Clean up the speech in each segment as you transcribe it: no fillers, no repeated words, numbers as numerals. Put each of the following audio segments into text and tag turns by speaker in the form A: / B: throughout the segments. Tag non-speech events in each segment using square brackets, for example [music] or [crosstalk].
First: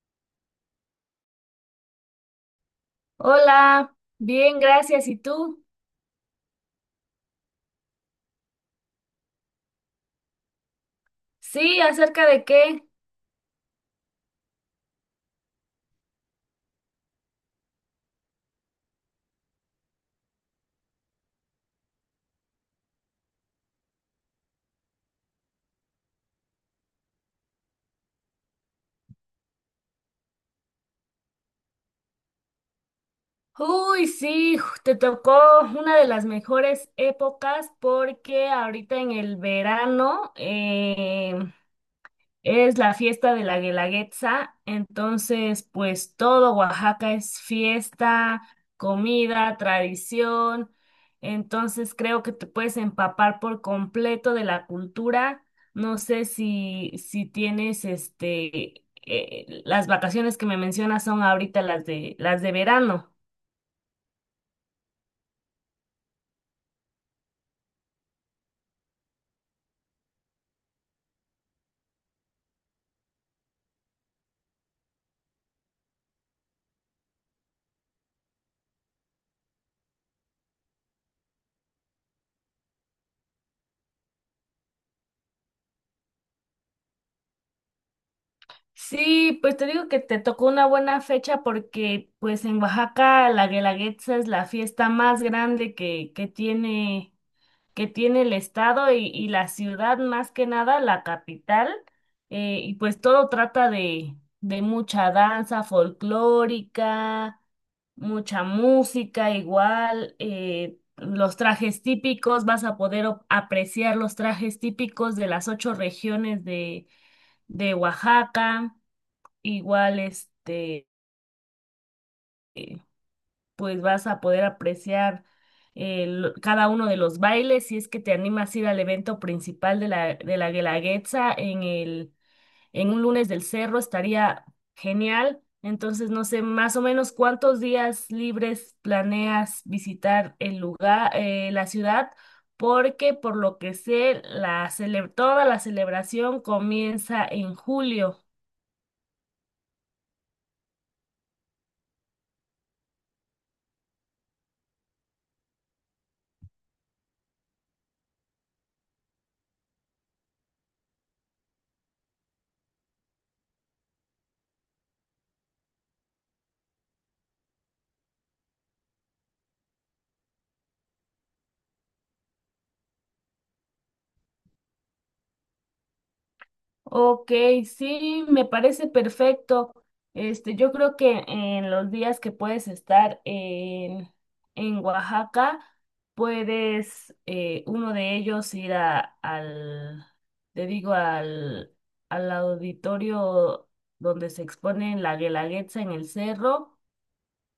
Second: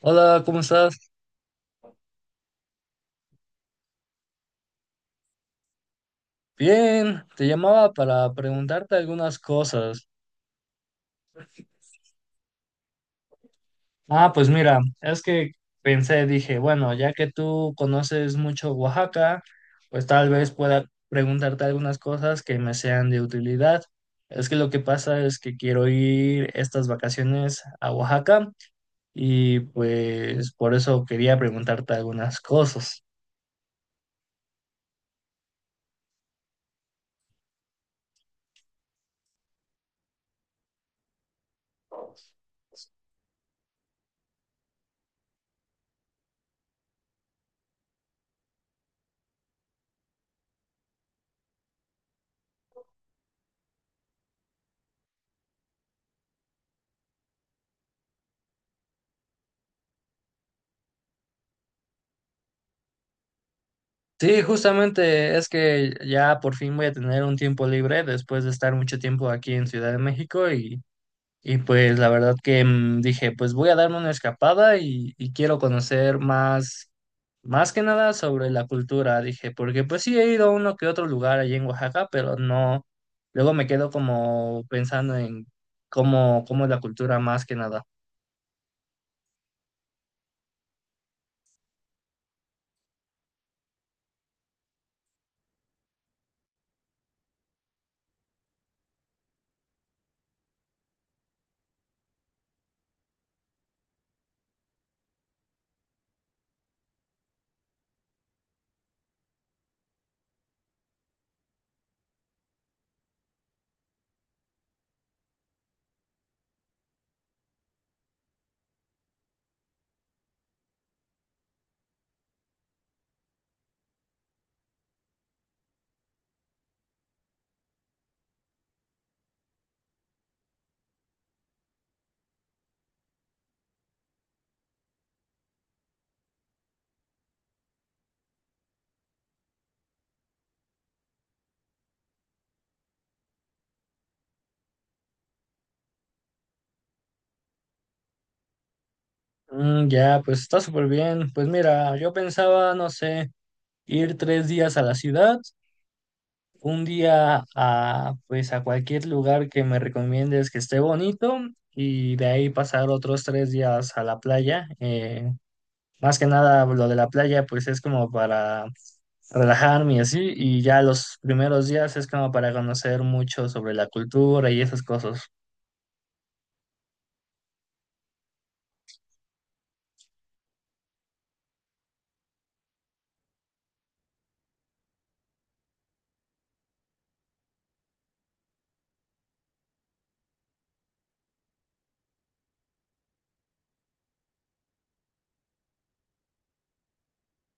A: Hola, ¿cómo estás?
B: Hola, bien, gracias. ¿Y tú?
A: Bien, te llamaba para preguntarte algunas cosas.
B: Sí, ¿acerca de qué?
A: Ah, pues mira, es que pensé, dije, bueno, ya que tú conoces mucho Oaxaca, pues tal vez pueda preguntarte algunas cosas que me sean de utilidad. Es que lo que pasa es que quiero ir estas vacaciones a Oaxaca y pues por eso quería preguntarte algunas cosas.
B: Uy, sí, te tocó una de las mejores épocas porque ahorita en el verano es la fiesta de la Guelaguetza, entonces pues todo Oaxaca es fiesta, comida, tradición, entonces creo que te puedes empapar por completo de la cultura. No sé si tienes las vacaciones que me mencionas son ahorita las de verano.
A: Sí, justamente es que ya por fin voy a tener un tiempo libre después de estar mucho tiempo aquí en Ciudad de México y pues la verdad que dije, pues voy a darme una escapada y quiero conocer más, más que nada sobre la cultura, dije, porque pues sí he ido a uno que otro lugar allí en Oaxaca, pero no, luego me quedo como pensando en cómo es la cultura más que nada.
B: Sí, pues te digo que te tocó una buena fecha porque pues en Oaxaca la Guelaguetza es la fiesta más grande que tiene el estado y la ciudad, más que nada, la capital, y pues todo trata de mucha danza folclórica, mucha música igual, los trajes típicos, vas a poder apreciar los trajes típicos de las ocho regiones de Oaxaca, igual pues vas a poder apreciar cada uno de los bailes si es que te animas a ir al evento principal de la, Guelaguetza en el, en un lunes del cerro, estaría genial. Entonces, no sé, más o menos cuántos días libres planeas visitar el lugar, la ciudad, porque por lo que sé, la toda la celebración comienza en julio.
A: Mm, ya, pues está súper bien. Pues mira, yo pensaba, no sé, ir 3 días a la ciudad, un día a, pues, a cualquier lugar que me recomiendes que esté bonito y de ahí pasar otros 3 días a la playa. Más que nada lo de la playa pues es como para relajarme y así, y ya los primeros días es como para conocer mucho sobre la cultura y esas cosas.
B: Ok, sí, me parece perfecto. Yo creo que en los días que puedes estar en Oaxaca, puedes uno de ellos ir al, te digo, al auditorio donde se expone la Guelaguetza en el cerro.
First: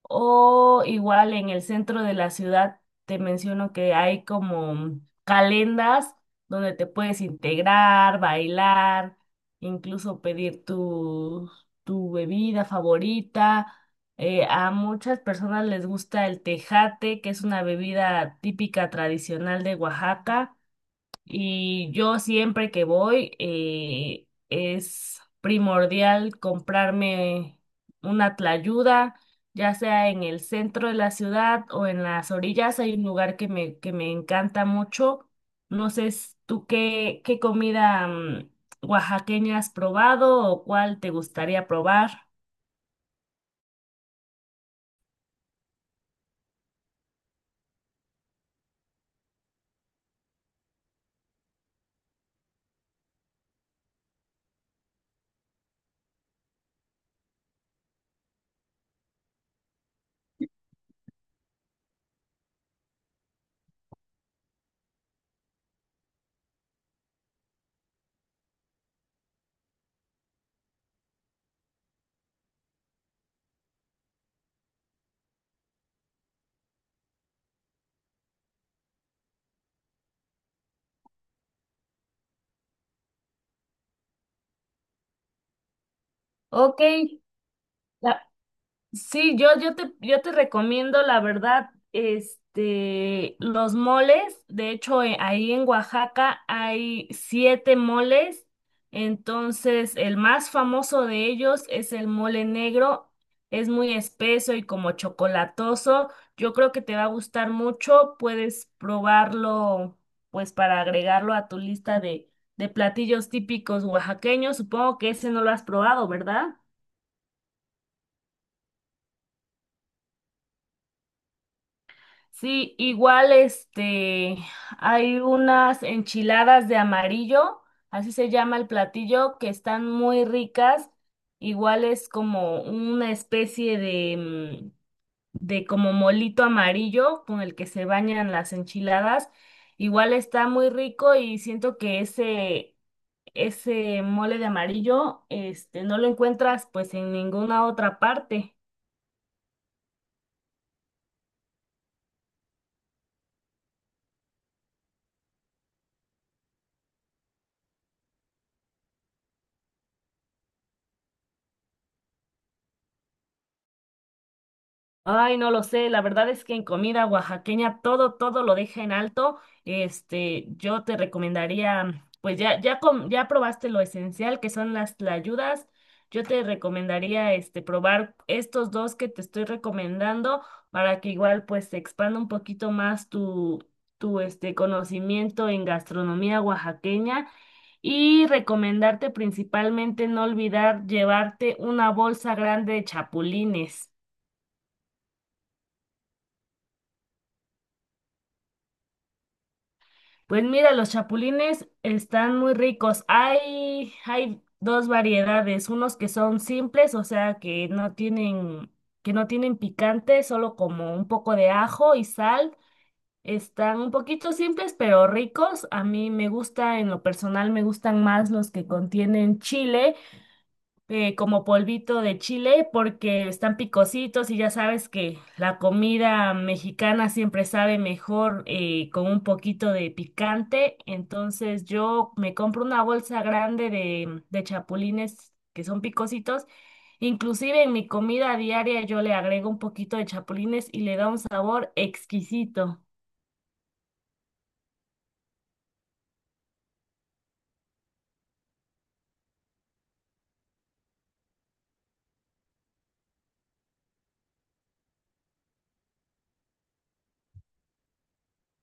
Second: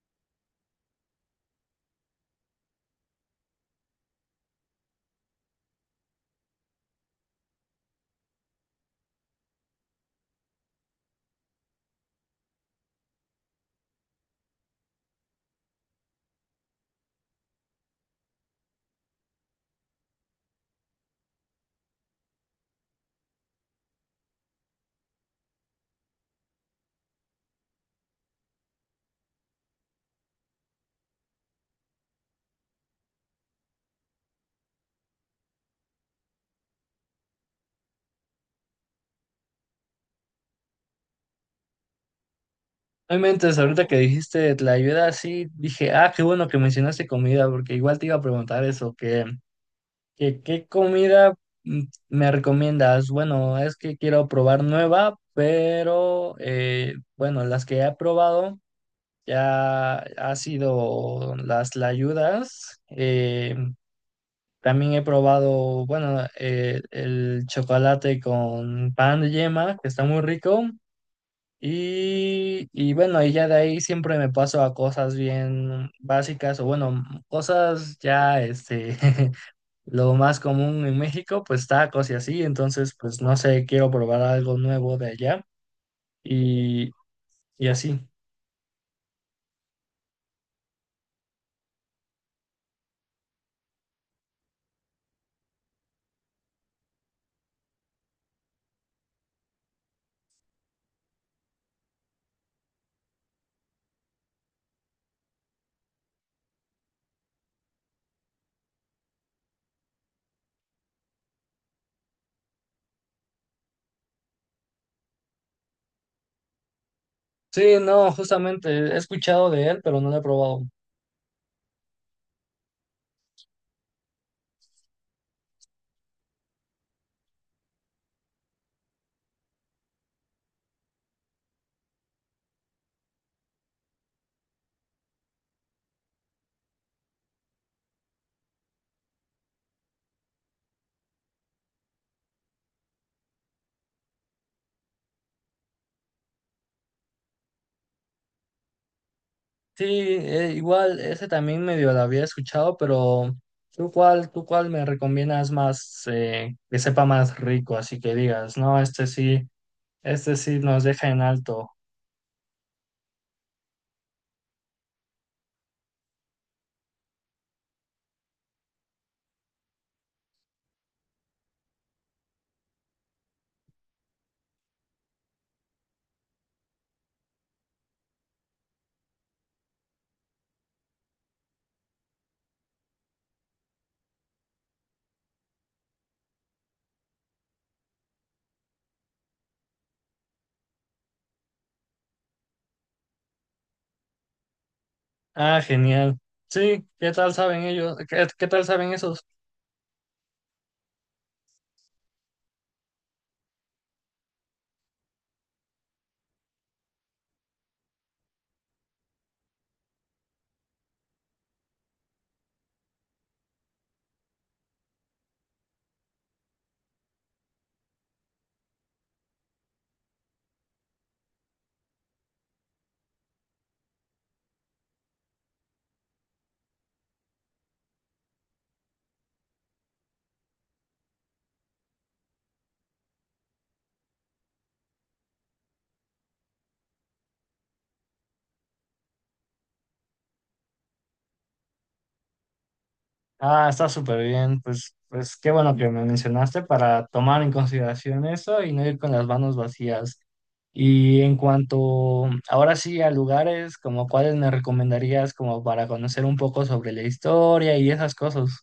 B: O igual en el centro de la ciudad te menciono que hay como calendas donde te puedes integrar, bailar, incluso pedir tu bebida favorita. A muchas personas les gusta el tejate, que es una bebida típica tradicional de Oaxaca. Y yo siempre que voy, es primordial comprarme una tlayuda, ya sea en el centro de la ciudad o en las orillas. Hay un lugar que me encanta mucho. No sé tú qué comida oaxaqueña has probado o cuál te gustaría probar.
A: Obviamente, ahorita que dijiste la ayuda, sí dije, ah, qué bueno que mencionaste comida porque igual te iba a preguntar eso, que... ¿Qué comida, mm, me recomiendas? Bueno, es que quiero probar nueva, pero bueno, las que he probado ya ha sido las layudas. También he probado, bueno, el chocolate con pan de yema, que está muy rico. Y bueno, y ya de ahí siempre me paso a cosas bien básicas o bueno, cosas ya este [laughs] lo más común en México, pues tacos y así, entonces, pues no sé, quiero probar algo nuevo de allá
B: Ok,
A: y, y así.
B: sí, yo te recomiendo, la verdad, los moles. De hecho, ahí en Oaxaca hay siete moles. Entonces, el más famoso de ellos es el mole negro. Es muy espeso y como chocolatoso. Yo creo que te va a gustar mucho. Puedes probarlo, pues, para agregarlo a tu lista de, platillos típicos oaxaqueños. Supongo que ese no lo has probado, ¿verdad?
A: Sí, no, justamente he escuchado de él, pero no lo he probado.
B: Sí, igual hay unas enchiladas de amarillo, así se llama el platillo, que están muy ricas. Igual es como una especie mm, de como molito amarillo con el que se bañan las enchiladas. Igual está muy rico y siento que ese mole de amarillo, no lo encuentras pues en ninguna otra parte.
A: Sí, igual ese también medio lo había escuchado, pero ¿tú cuál me recomiendas más, que sepa más rico? Así que digas, no, este sí nos deja en alto.
B: Ay, no lo sé, la verdad es que en comida oaxaqueña todo lo deja en alto. Yo te recomendaría, pues ya, ya, ya probaste lo esencial que son las tlayudas. Yo te recomendaría, probar estos dos que te estoy recomendando para que igual, pues, se expanda un poquito más tu conocimiento en gastronomía oaxaqueña. Y recomendarte principalmente no olvidar llevarte una bolsa grande de chapulines.
A: Ah, genial. Sí, ¿qué tal saben ellos? ¿Qué, qué tal saben esos?
B: Pues mira, los chapulines están muy ricos. Hay dos variedades, unos que son simples, o sea, que no tienen picante, solo como un poco de ajo y sal. Están un poquito simples, pero ricos. A mí me gusta, en lo personal, me gustan más los que contienen chile, como polvito de chile porque están picositos y ya sabes que la comida mexicana siempre sabe mejor, con un poquito de picante. Entonces yo me compro una bolsa grande de chapulines que son picositos. Inclusive en mi comida diaria yo le agrego un poquito de chapulines y le da un sabor exquisito.
A: Ah, está súper bien. Pues, pues qué bueno que me mencionaste para tomar en consideración eso y no ir con las manos vacías. Y en cuanto ahora sí a lugares, como cuáles me recomendarías como para conocer un poco sobre la historia y esas cosas.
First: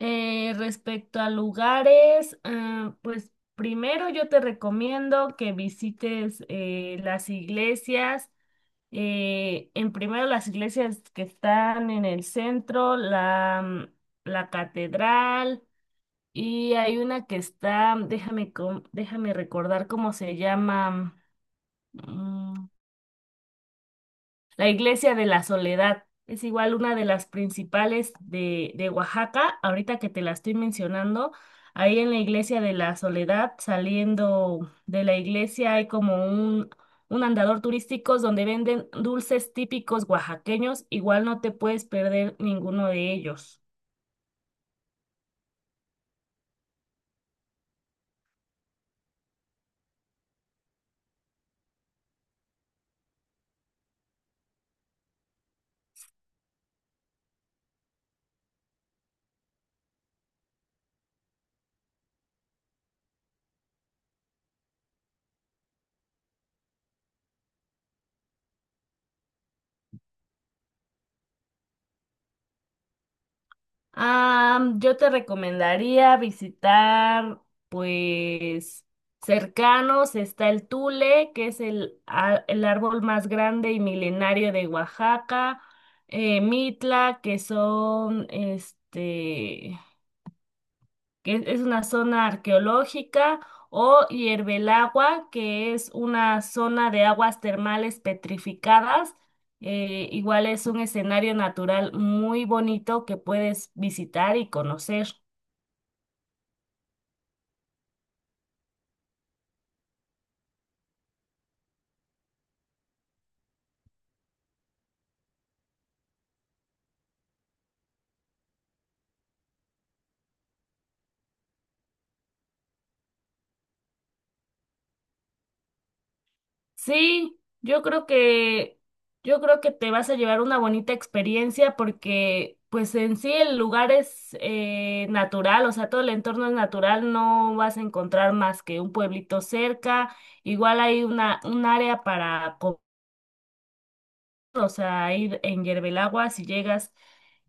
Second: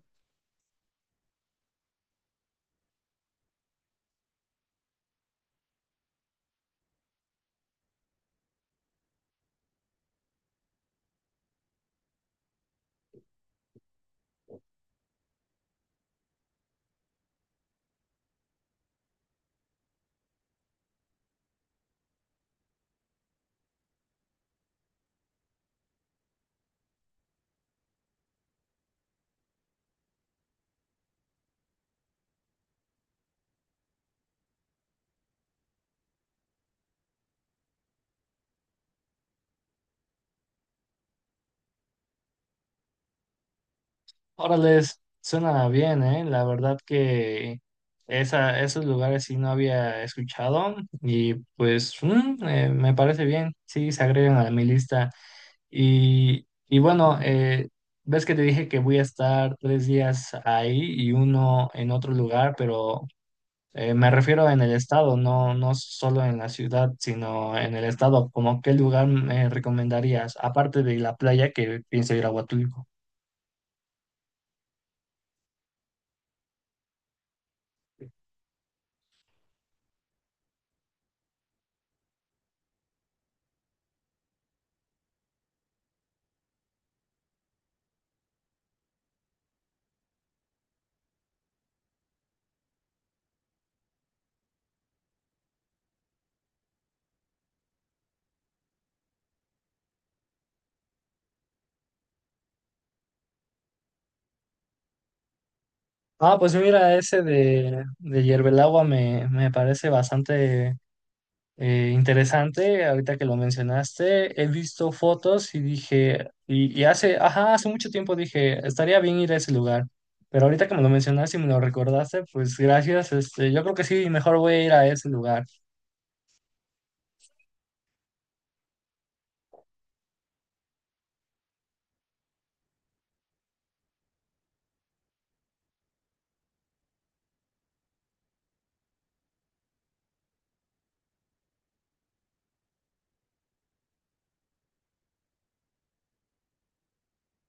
B: Respecto a lugares, ah, pues primero yo te recomiendo que visites las iglesias, en primero las iglesias que están en el centro, la catedral y hay una que está, déjame recordar cómo se llama, mm, la iglesia de la Soledad es igual una de las principales de Oaxaca. Ahorita que te la estoy mencionando, ahí en la iglesia de la Soledad, saliendo de la iglesia, hay como un andador turístico donde venden dulces típicos oaxaqueños. Igual no te puedes perder ninguno de ellos.
A: Órale, suena bien, ¿eh? La verdad que esos lugares sí no había escuchado y pues me parece bien, sí, se agregan a mi lista. Y bueno, ves que te dije que voy a estar 3 días ahí y uno en otro lugar, pero me refiero en el estado, no, no solo en la ciudad, sino en el estado. ¿Como qué lugar me recomendarías, aparte de la playa que pienso ir a Huatulco?
B: Yo te recomendaría visitar, pues, cercanos está el tule, que es el árbol más grande y milenario de Oaxaca, Mitla, que es una zona arqueológica, o Hierbelagua, que es una zona de aguas termales petrificadas. Igual es un escenario natural muy bonito que puedes visitar y conocer.
A: Ah, pues mira, ese de Hierve el Agua me parece bastante, eh, interesante. Ahorita que lo mencionaste, he visto fotos y dije, y hace, ajá, hace mucho tiempo dije, estaría bien ir a ese lugar, pero ahorita que me lo mencionaste y me lo recordaste, pues gracias, este, yo creo que sí, mejor voy a ir a ese lugar.
B: Sí, yo creo que te vas a llevar una bonita experiencia porque, pues en sí el lugar es natural, o sea, todo el entorno es natural, no vas a encontrar más que un pueblito cerca. Igual hay un área para comer, o sea, ahí en Yerbelagua, si llegas,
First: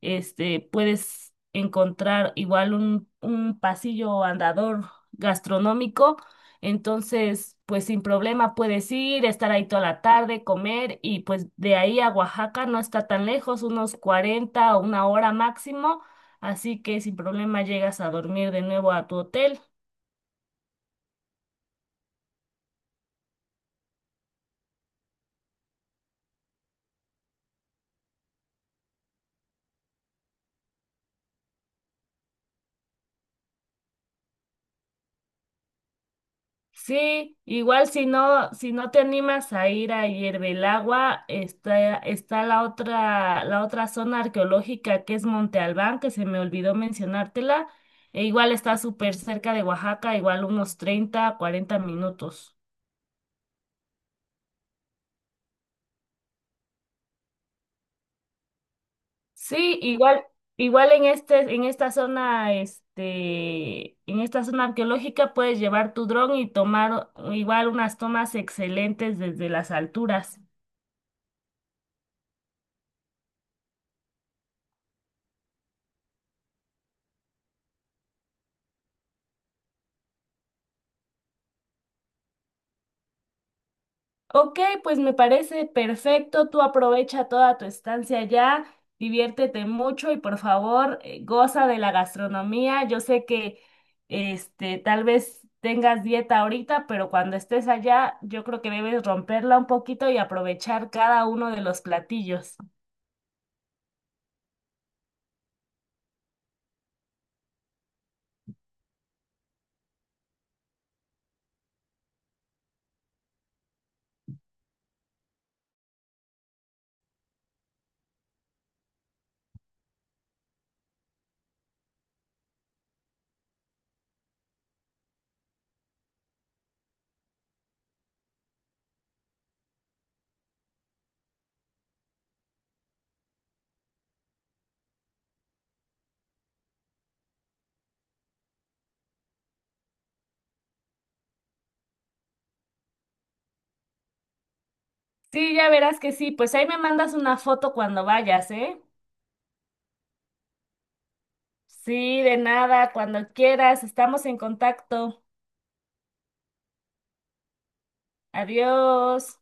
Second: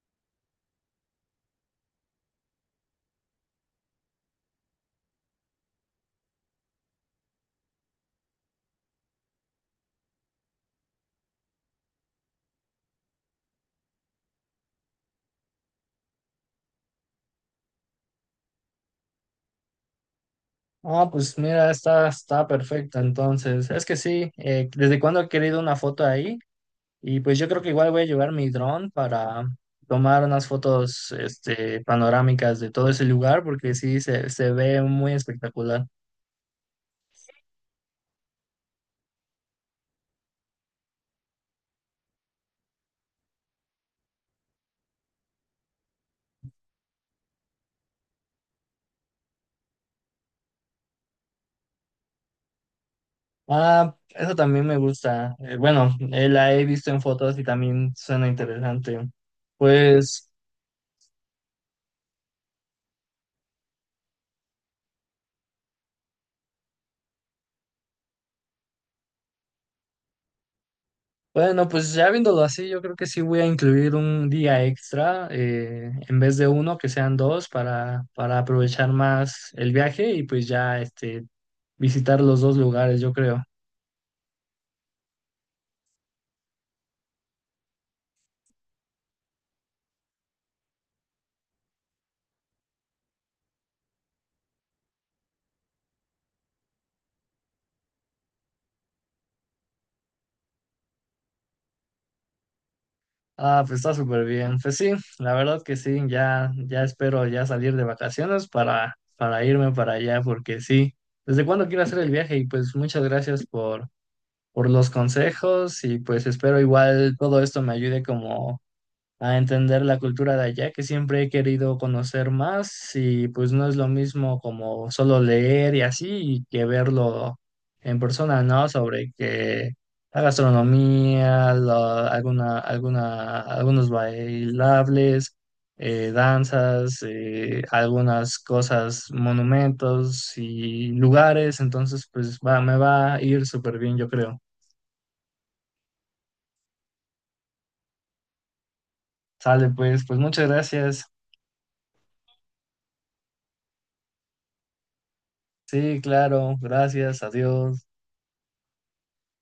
B: puedes encontrar igual un pasillo andador gastronómico, entonces, pues sin problema puedes ir, estar ahí toda la tarde, comer y pues de ahí a Oaxaca no está tan lejos, unos 40 o una hora máximo, así que sin problema llegas a dormir de nuevo a tu hotel.
A: Ah, pues mira, está perfecta, entonces, es que sí, desde cuando he querido una foto ahí, y pues yo creo que igual voy a llevar mi dron para tomar unas fotos, este, panorámicas de todo ese lugar, porque sí, se ve muy espectacular.
B: Sí, igual si no te animas a ir a Hiervelagua, está la otra zona arqueológica que es Monte Albán, que se me olvidó mencionártela, e igual está súper cerca de Oaxaca, igual unos 30, 40 minutos.
A: Ah, eso también me gusta. Bueno, la he visto en fotos y también suena interesante.
B: Sí, igual,
A: Pues,
B: igual en esta zona arqueológica puedes llevar tu dron y tomar igual unas tomas excelentes desde las alturas.
A: bueno, pues ya viéndolo así, yo creo que sí voy a incluir un día extra, en vez de uno, que sean dos, para aprovechar más el viaje y pues ya este, visitar los dos lugares, yo creo.
B: Ok, pues me parece perfecto. Tú aprovecha toda tu estancia allá, diviértete mucho y por favor, goza de la gastronomía. Yo sé que tal vez tengas dieta ahorita, pero cuando estés allá, yo creo que debes romperla un poquito y aprovechar cada uno de los platillos.
A: Ah, pues está súper bien. Pues sí, la verdad que sí, ya, ya espero ya salir de vacaciones para, irme para allá, porque sí. ¿Desde cuándo quiero hacer el viaje? Y pues muchas gracias por los consejos y pues espero igual todo esto me ayude como a entender la cultura de allá, que siempre he querido conocer más y pues no es lo mismo como solo leer y así y que verlo en persona, ¿no? Sobre que la gastronomía, algunos bailables, danzas, algunas cosas, monumentos y lugares, entonces pues va, me va a ir súper bien, yo creo.
B: Sí, ya verás que sí. Pues ahí me mandas una foto cuando vayas, ¿eh?
A: Sale pues, pues muchas gracias.
B: Sí, de nada, cuando quieras. Estamos en contacto.
A: Sí, claro, gracias, adiós.
B: Adiós.